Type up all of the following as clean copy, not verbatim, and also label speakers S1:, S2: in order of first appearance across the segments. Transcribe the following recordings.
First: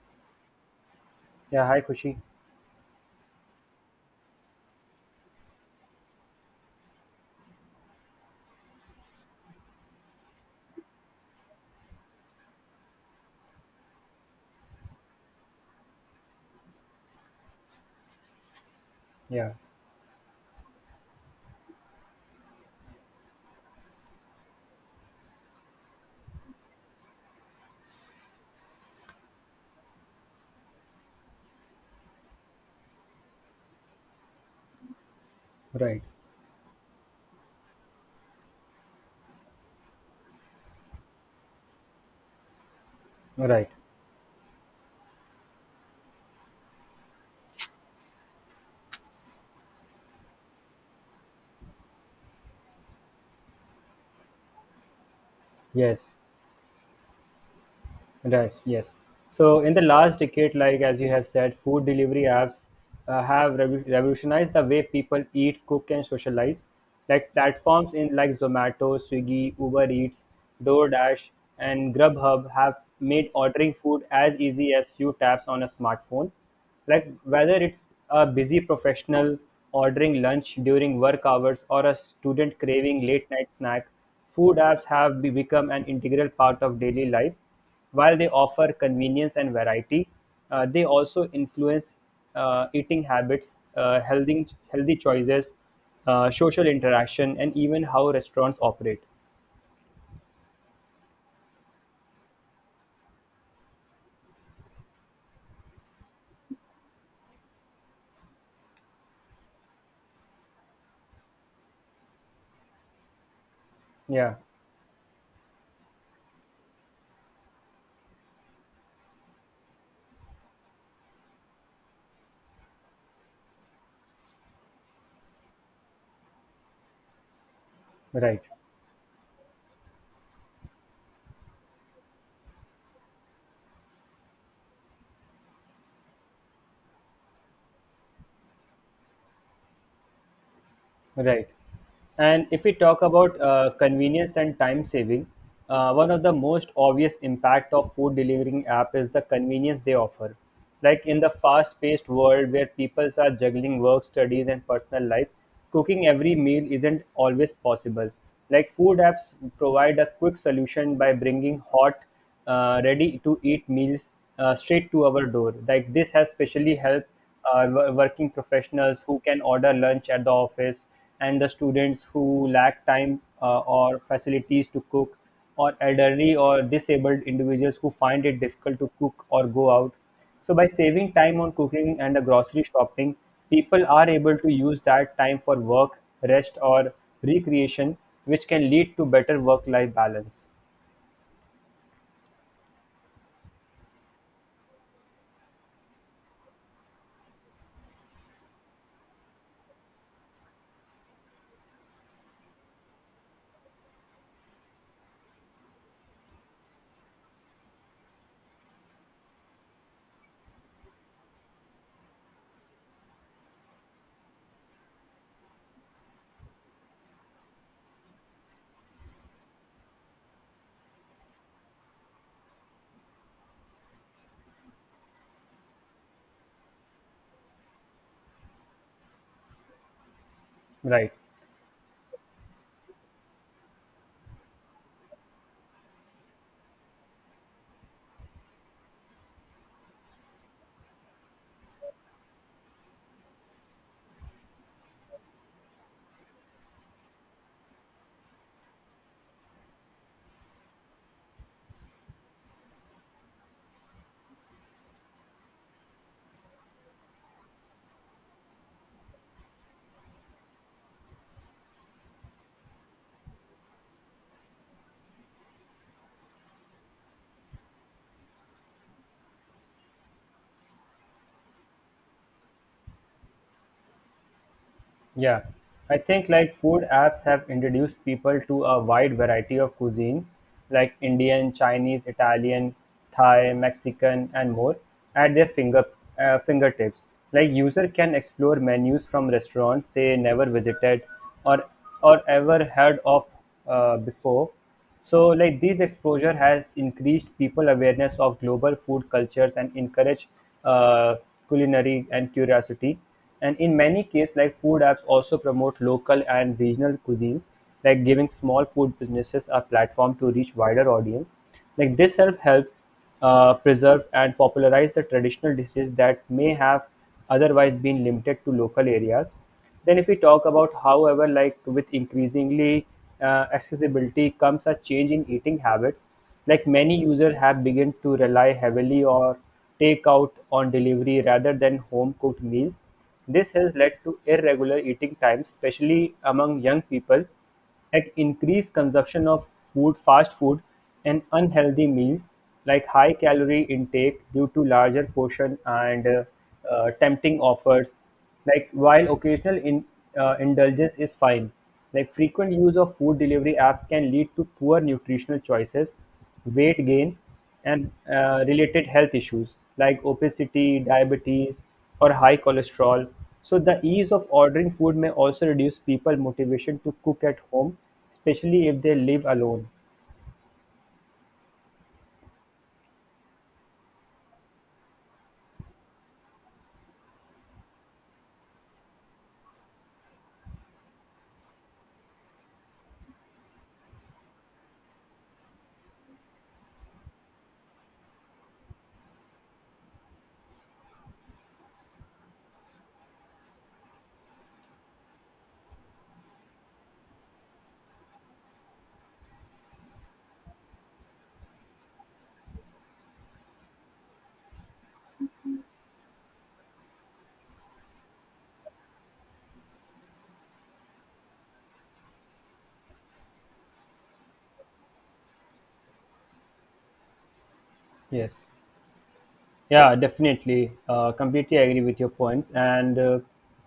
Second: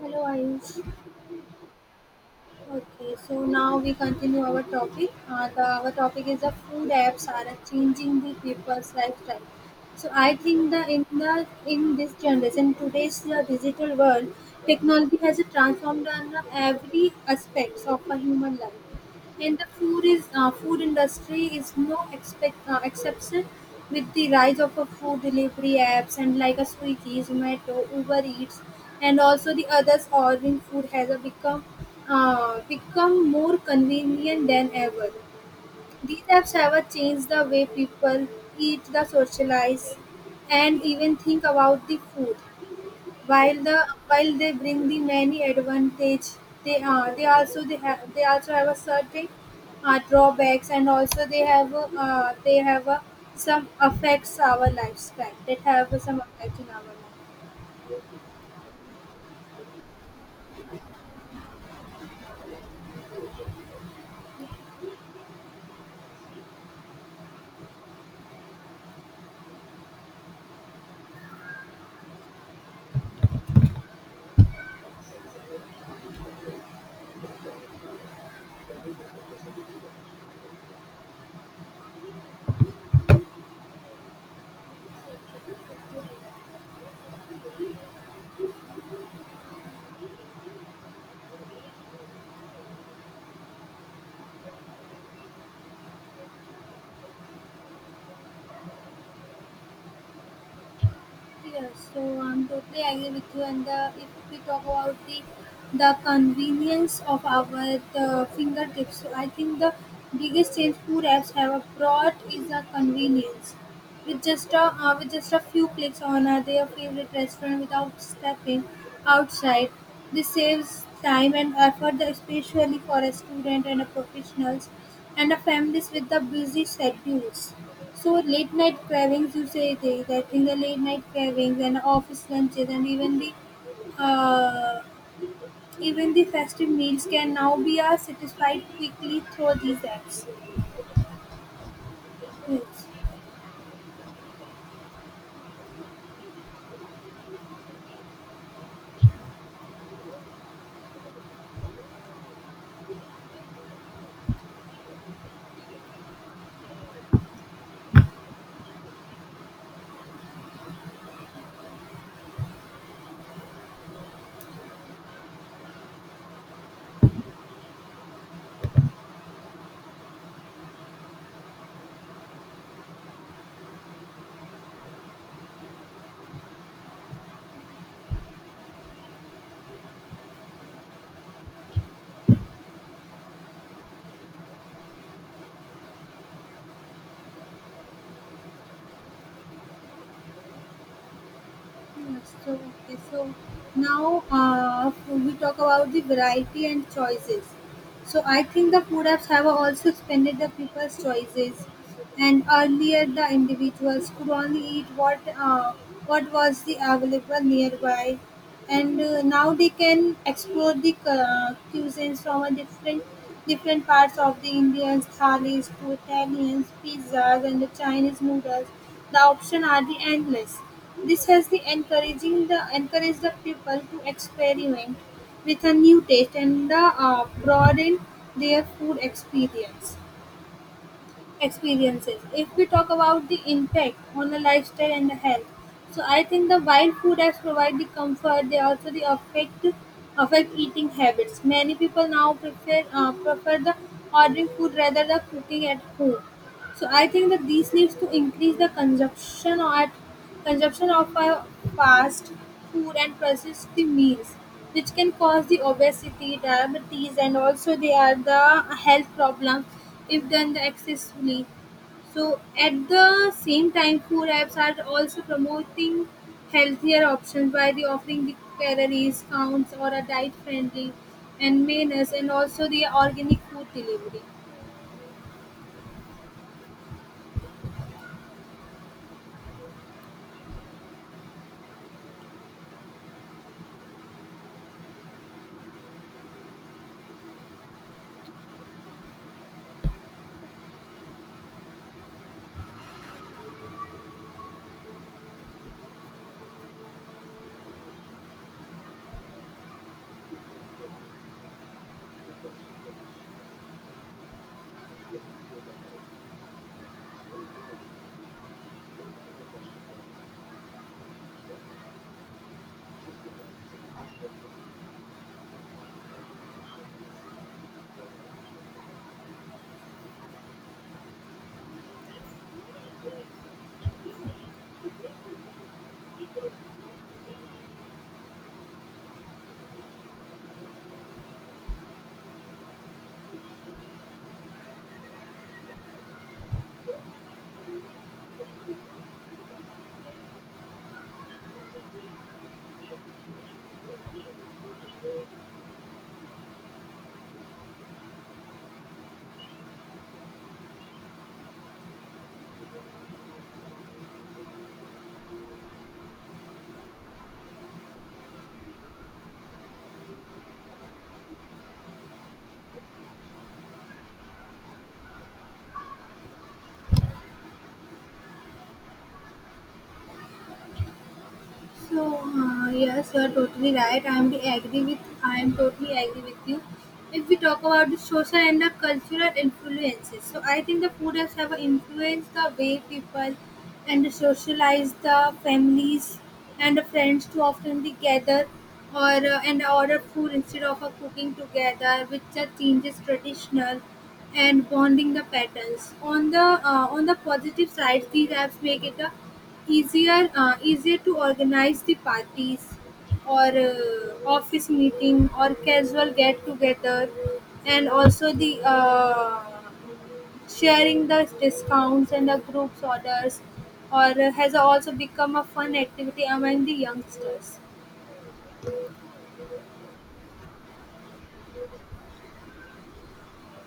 S1: Hello, Ayush.
S2: Yeah, hi Kushi.
S1: Okay, so now we continue our topic. Our topic is the food apps are changing the people's lifestyle. So I think that in this generation, today's digital world, technology has transformed on every aspects of a human life.
S2: Yeah,
S1: And the food is food industry is no expect, exception with the rise of a food delivery apps and like a Swiggy, Zomato, Uber Eats, and also the others ordering food has a become become more convenient than ever.
S2: right,
S1: These apps have a changed the way people eat, the socialize, and even think about the food. While
S2: right.
S1: the while they bring the many advantage, they also they have they also have a certain drawbacks and also they have a, some affects our lifestyle that have
S2: Yes,
S1: some effect in our life.
S2: right, yes. So in the last decade, like as you have said, food delivery apps have rev- revolutionized the way people eat, cook, and socialize. Like platforms in like Zomato, Swiggy, Uber Eats, DoorDash, and Grubhub have made ordering food as easy as few taps on a smartphone. Like whether it's a busy professional ordering lunch during work hours or a student craving late night snack, food apps have become an integral part of daily life while they offer convenience and variety, they also influence eating habits, healthy choices, social interaction, and even how restaurants operate.
S1: Yes, so I'm totally agree with you. And the, if we talk about the convenience of our the fingertips, so I think the biggest change food apps have brought is the convenience.
S2: Yeah,
S1: With just a few clicks on their favorite restaurant without stepping outside, this saves time and effort, especially for a student and a professionals and a families with the busy schedules. So
S2: right.
S1: late night cravings, you say they that in the late night cravings and office lunches and uh, even the festive meals can now be satisfied quickly through these apps.
S2: Right. And if we
S1: Yes.
S2: talk about convenience and time saving, one of the most obvious impact of food delivering app is the convenience they offer. Like in the fast-paced world where people are juggling work, studies, and personal life, cooking every meal isn't always possible. Like food apps provide a quick solution by bringing hot, ready-to-eat meals straight to our door. Like this has specially helped working professionals who can order lunch at the office and the students who lack time or facilities to cook, or elderly or disabled individuals who find it difficult to cook or go out. So by saving time on cooking and the grocery shopping, people are able to use that time for work, rest or recreation, which can lead to better work life balance.
S1: So, okay, so now we talk about the variety and choices. So I think the food apps have also expanded the people's choices, and earlier the individuals could only eat what was the available nearby and now they can explore the cuisines from a different different parts of the Indians, thalis to Italians, pizzas and the Chinese noodles. The options are the endless. This has the encouraging the encourage the people to experiment with a new taste and the broaden their food experience
S2: Right.
S1: experiences. If we talk about the impact on the lifestyle and the health, so I think the while food has provide the comfort, they also the affect affect eating habits. Many people now prefer prefer the ordering food rather than cooking at home. So I think that these needs to increase the consumption or at consumption of a fast food and processed the meals, which can cause the obesity, diabetes, and also they are the health problems if done excessively. So at the same time, food apps are also promoting healthier options by the offering the calories counts or a diet friendly and menus, and also the organic food delivery.
S2: Yeah, I think like food apps have introduced people to a wide variety of cuisines like Indian, Chinese, Italian, Thai, Mexican, and more at their fingertips. Like user can explore menus from restaurants they never visited or or ever heard of before, so, like this exposure has increased people awareness of global food cultures and encouraged uh, culinary and curiosity. And in many cases, like food apps also promote local and regional cuisines, like giving small food businesses a platform to reach wider audience. Like this help preserve and popularize the traditional dishes that may have otherwise been limited to local areas. Then if we talk about however like with increasingly accessibility comes a change in eating habits like many users have begun to rely heavily or take out on delivery rather than home cooked meals. This has led to irregular eating times, especially among young people, at increased consumption of food, fast food and unhealthy meals like high calorie intake due to larger portion and tempting offers like while indulgence is fine like frequent use of food delivery apps can lead to poor nutritional choices weight gain and related health issues like obesity, diabetes, or high cholesterol. So, the ease of ordering food may also reduce people's motivation to cook at home, especially if they live alone.
S1: So yes, you are totally right. I am the agree with. I am totally agree with you. If we talk about the social and the cultural influences, so I think the food has have influenced the way people and socialize the families and the friends to often they gather or and order food instead of cooking together, which changes traditional and bonding the patterns. On the positive side, these apps make it easier easier to organize the parties or office meeting or casual get together, and also the sharing the discounts and the groups orders, or has also become a fun activity among the youngsters.
S2: Yes. Yeah, definitely. Completely agree with your points. And uh,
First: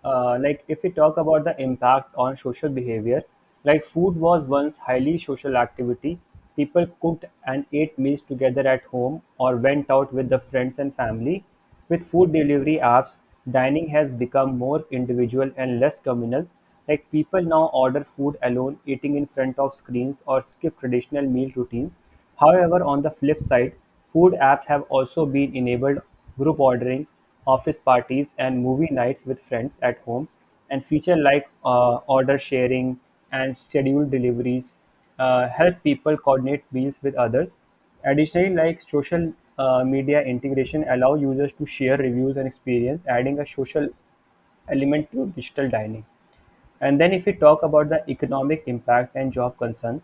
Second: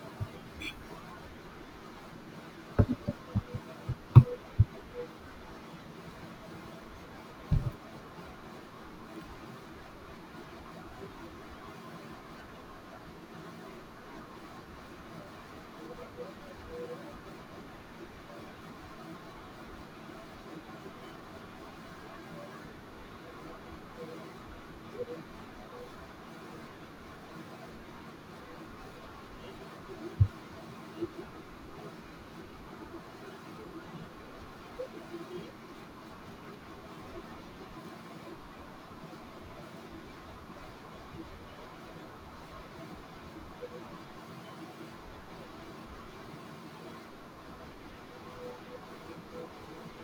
S2: uh, like, If we talk about the impact on social behavior, like food was once highly social activity. People cooked and ate meals together at home or went out with the friends and family. With food delivery apps, dining has become more individual and less communal. Like people now order food alone, eating in front of screens, or skip traditional meal routines. However, on the flip side, food apps have also been enabled group ordering, office parties, and movie nights with friends at home, and feature like order sharing and scheduled deliveries help people coordinate meals with others. Additionally, like social media integration allow users to share reviews and experience, adding a social element to digital dining. And then if we talk about the economic impact and job concern,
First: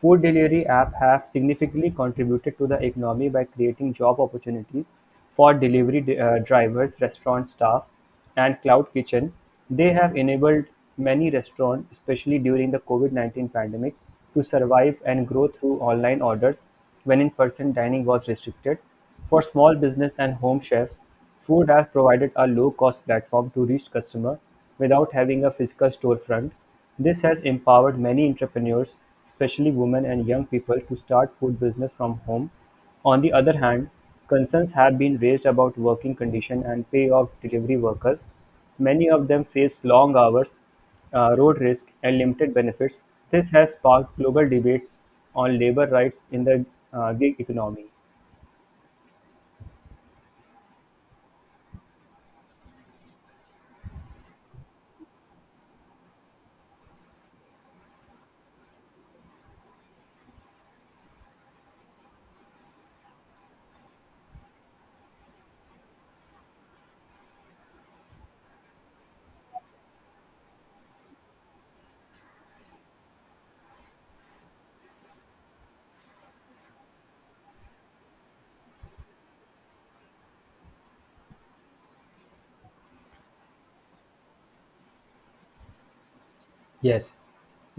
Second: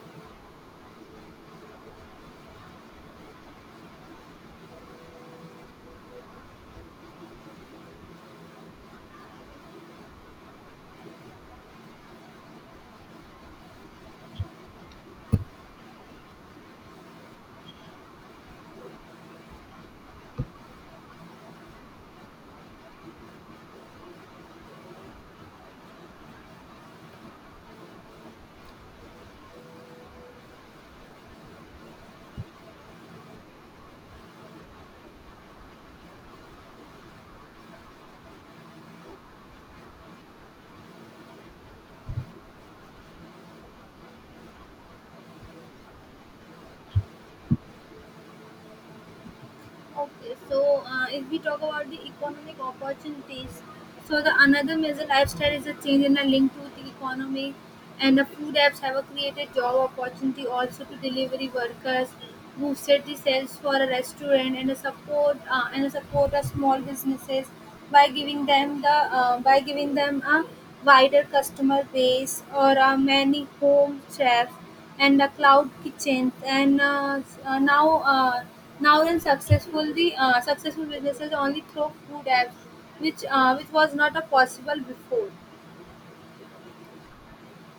S2: food delivery app have significantly contributed to the economy by creating job opportunities for delivery drivers, restaurant staff, and cloud kitchen. They have enabled many restaurants, especially during the COVID-19 pandemic, to survive and grow through online orders when in-person dining was restricted. For small business and home chefs, food has provided a low-cost platform to reach customers without having a physical storefront. This has empowered many entrepreneurs, especially women and young people, to start food business from home. On the other hand, concerns have been raised about working condition and pay of delivery workers. Many of them face long hours, road risk, and limited benefits. This has sparked global debates on labor rights in the gig economy.
S1: Okay, so if we talk about the economic opportunities, so the another major lifestyle is a change in a link to the economy, and the food apps have a created job opportunity also to delivery workers who set the sales for a restaurant and a support a small businesses by giving them the by giving them a wider customer base or many home chefs and the cloud kitchens and now now in successful the successful businesses only through food apps which was not a possible before.
S2: Yes,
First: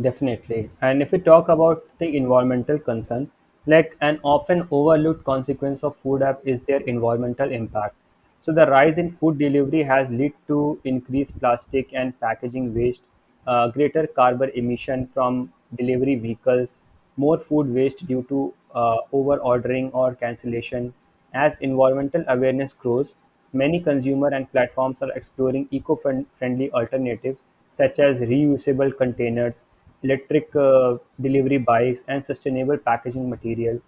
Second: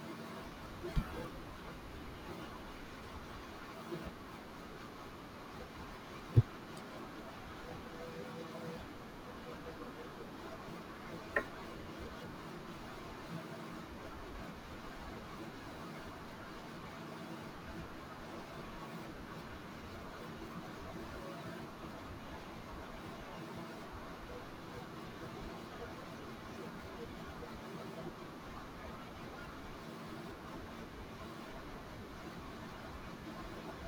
S2: definitely. And if we talk about the environmental concern, like an often overlooked consequence of food app is their environmental impact. So the rise in food delivery has led to increased plastic and packaging waste, greater carbon emission from delivery vehicles, more food waste due to over-ordering or cancellation. As environmental awareness grows, many consumer and platforms are exploring eco-friendly alternatives such as reusable containers, electric delivery bikes, and sustainable packaging material.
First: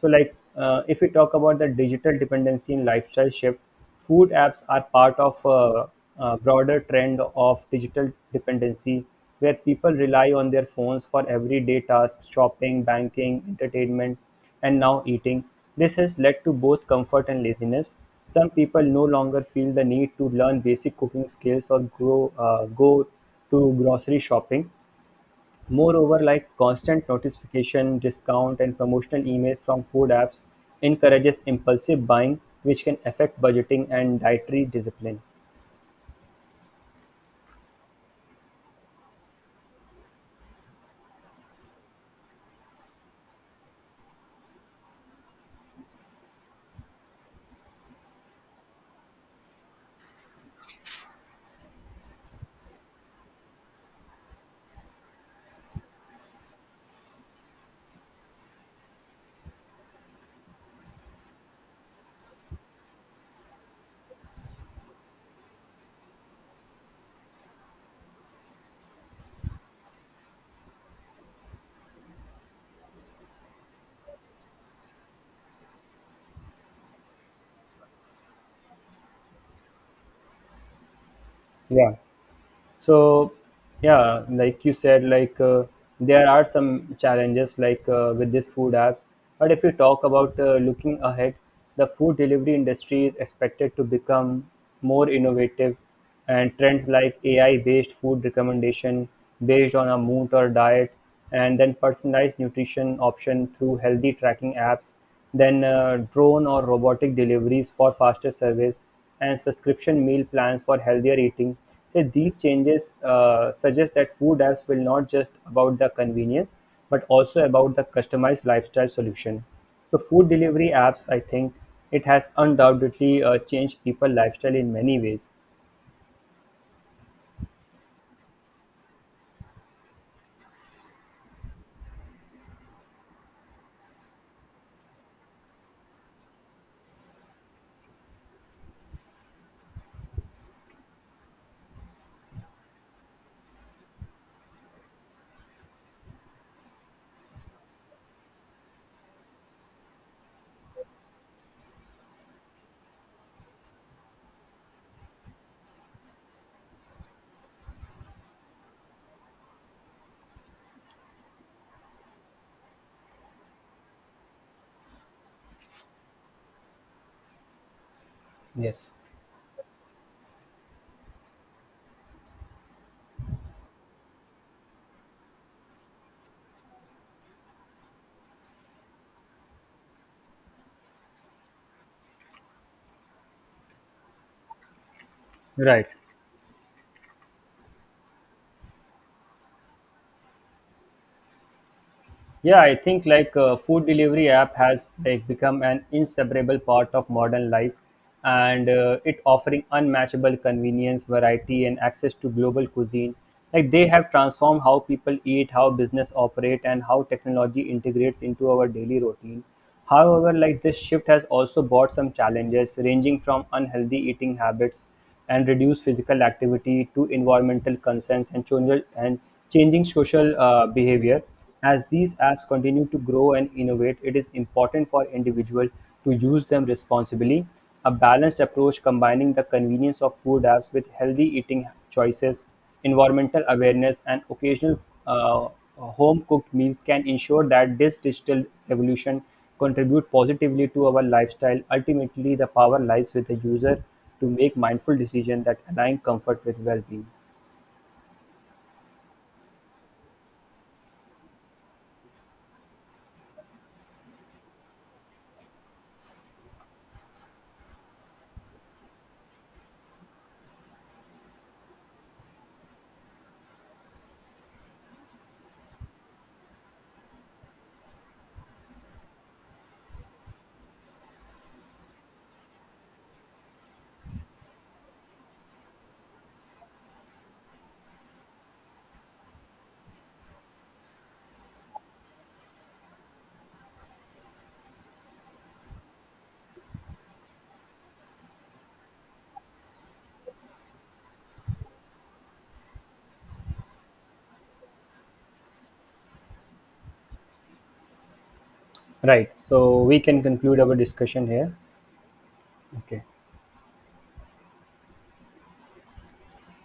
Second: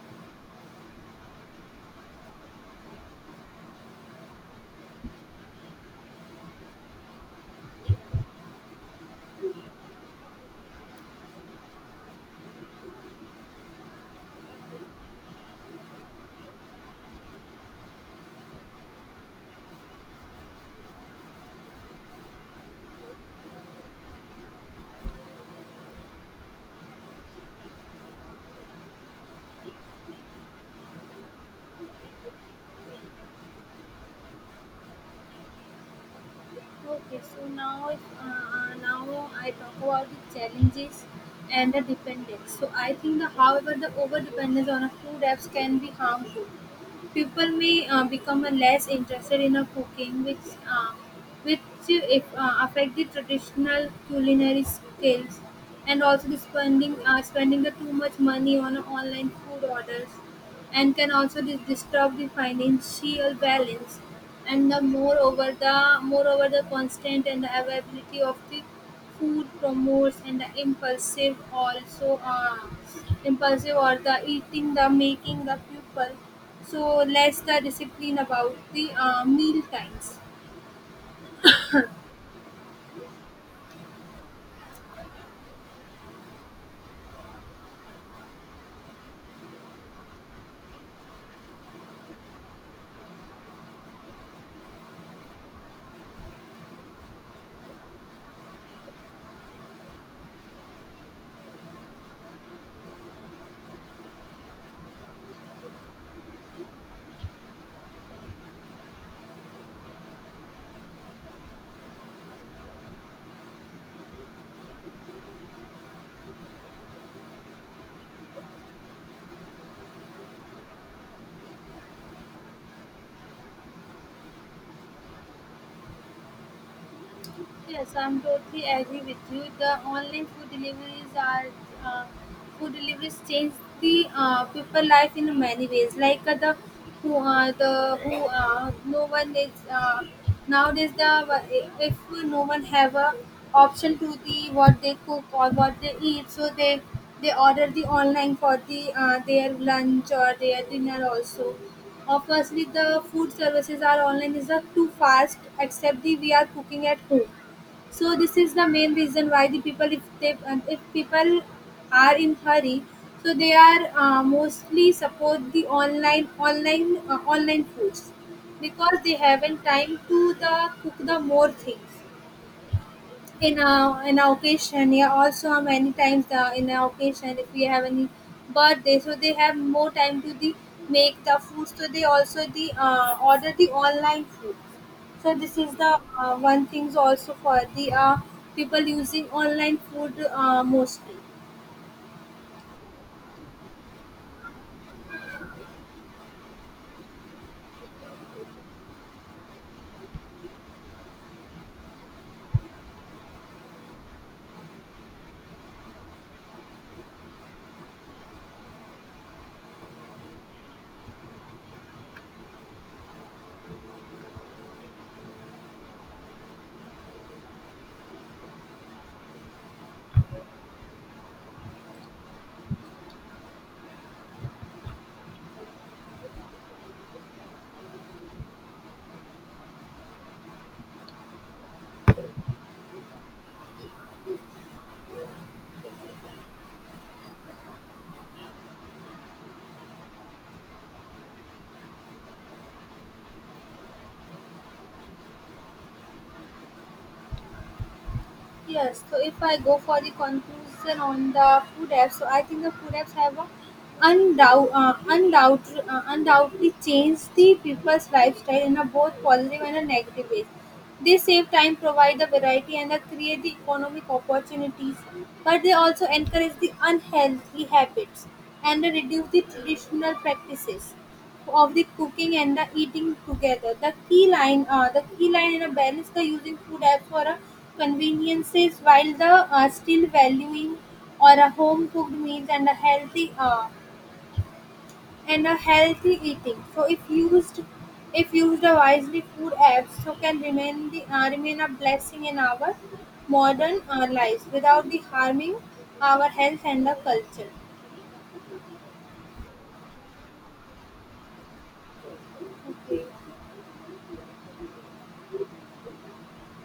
S2: So, like if we talk about the digital dependency in lifestyle shift, food apps are part of a broader trend of digital dependency where people rely on their phones for everyday tasks, shopping, banking, entertainment, and now eating. This has led to both comfort and laziness. Some people no longer feel the need to learn basic cooking skills or go to grocery shopping. Moreover, like constant notification, discount and promotional emails from food apps encourages impulsive buying which can affect budgeting and dietary discipline.
S1: Okay, so now if, now I talk about the challenges and the dependence. So I think the however the over dependence on a food apps can be harmful. People may become less interested in a cooking, which if, affect the traditional culinary skills, and also the spending spending the too much money on online food orders, and can also disturb the financial balance, and the moreover the moreover the constant and the availability of the food promotes and the impulsive also impulsive or the eating the making the people so less the discipline about the meal times.
S2: Yeah. So yeah like you said like there are some challenges like with these food apps but if you talk about looking ahead, the food delivery industry is expected to become more innovative, and trends like ai based food recommendation based on a mood or diet, and then personalized nutrition option through healthy tracking apps, then drone or robotic deliveries for faster service, and subscription meal plans for healthier eating. So these changes suggest that food apps will not just about the convenience, but also about the customized lifestyle solution. So food delivery apps, I think it has undoubtedly changed people lifestyle in many ways.
S1: Yes, I'm totally agree with you. The online food deliveries are uh, food deliveries change the people life in many ways. Like the who no one is nowadays the if no one have a option to the what they cook or what they eat, so they order the online for the their lunch or their dinner also. Obviously, the food services are online is not too fast, except the we are cooking at home, so this is the main reason why the people if they if people are in hurry, so they are mostly support the online foods
S2: Yes,
S1: because they haven't time to the cook the more things in a occasion. Yeah, also many times the in a occasion if we have any birthday, so they have more time to the make the food, so they also the order the online food. So this is
S2: right.
S1: the one things also for the people using online food mostly.
S2: Yeah, I think like food delivery app has like become an inseparable part of modern life, and it offering unmatchable convenience, variety, and access to global cuisine. Like they have transformed how people eat, how business operate, and how technology integrates into our daily routine. However, like this shift has also brought some challenges, ranging from unhealthy eating habits and reduced physical activity to environmental concerns and changing social behavior. As these apps continue to grow and innovate, it is important for individuals to use them responsibly. A balanced approach combining the convenience of food apps with healthy eating choices, environmental awareness, and occasional uh, home cooked meals can ensure that this digital evolution contribute positively to our lifestyle. Ultimately, the power lies with the user to make mindful decisions that align comfort with well being.
S1: Yes, so if I go for the conclusion on the food apps, so I think the food apps have undoubt, uh, undoubt, undoubtedly changed the people's lifestyle in a both positive and a negative ways. They save time, provide the variety, and they create the economic opportunities, but they also encourage the unhealthy habits and they reduce the traditional practices of the cooking and the eating together. The key line in a balance, the using food app for a conveniences while the still valuing or a home cooked meals and a healthy eating. So if used wisely, food apps so can remain the remain a blessing in our modern lives without the harming our health and the culture.
S2: Right, so we can conclude our discussion here. Okay.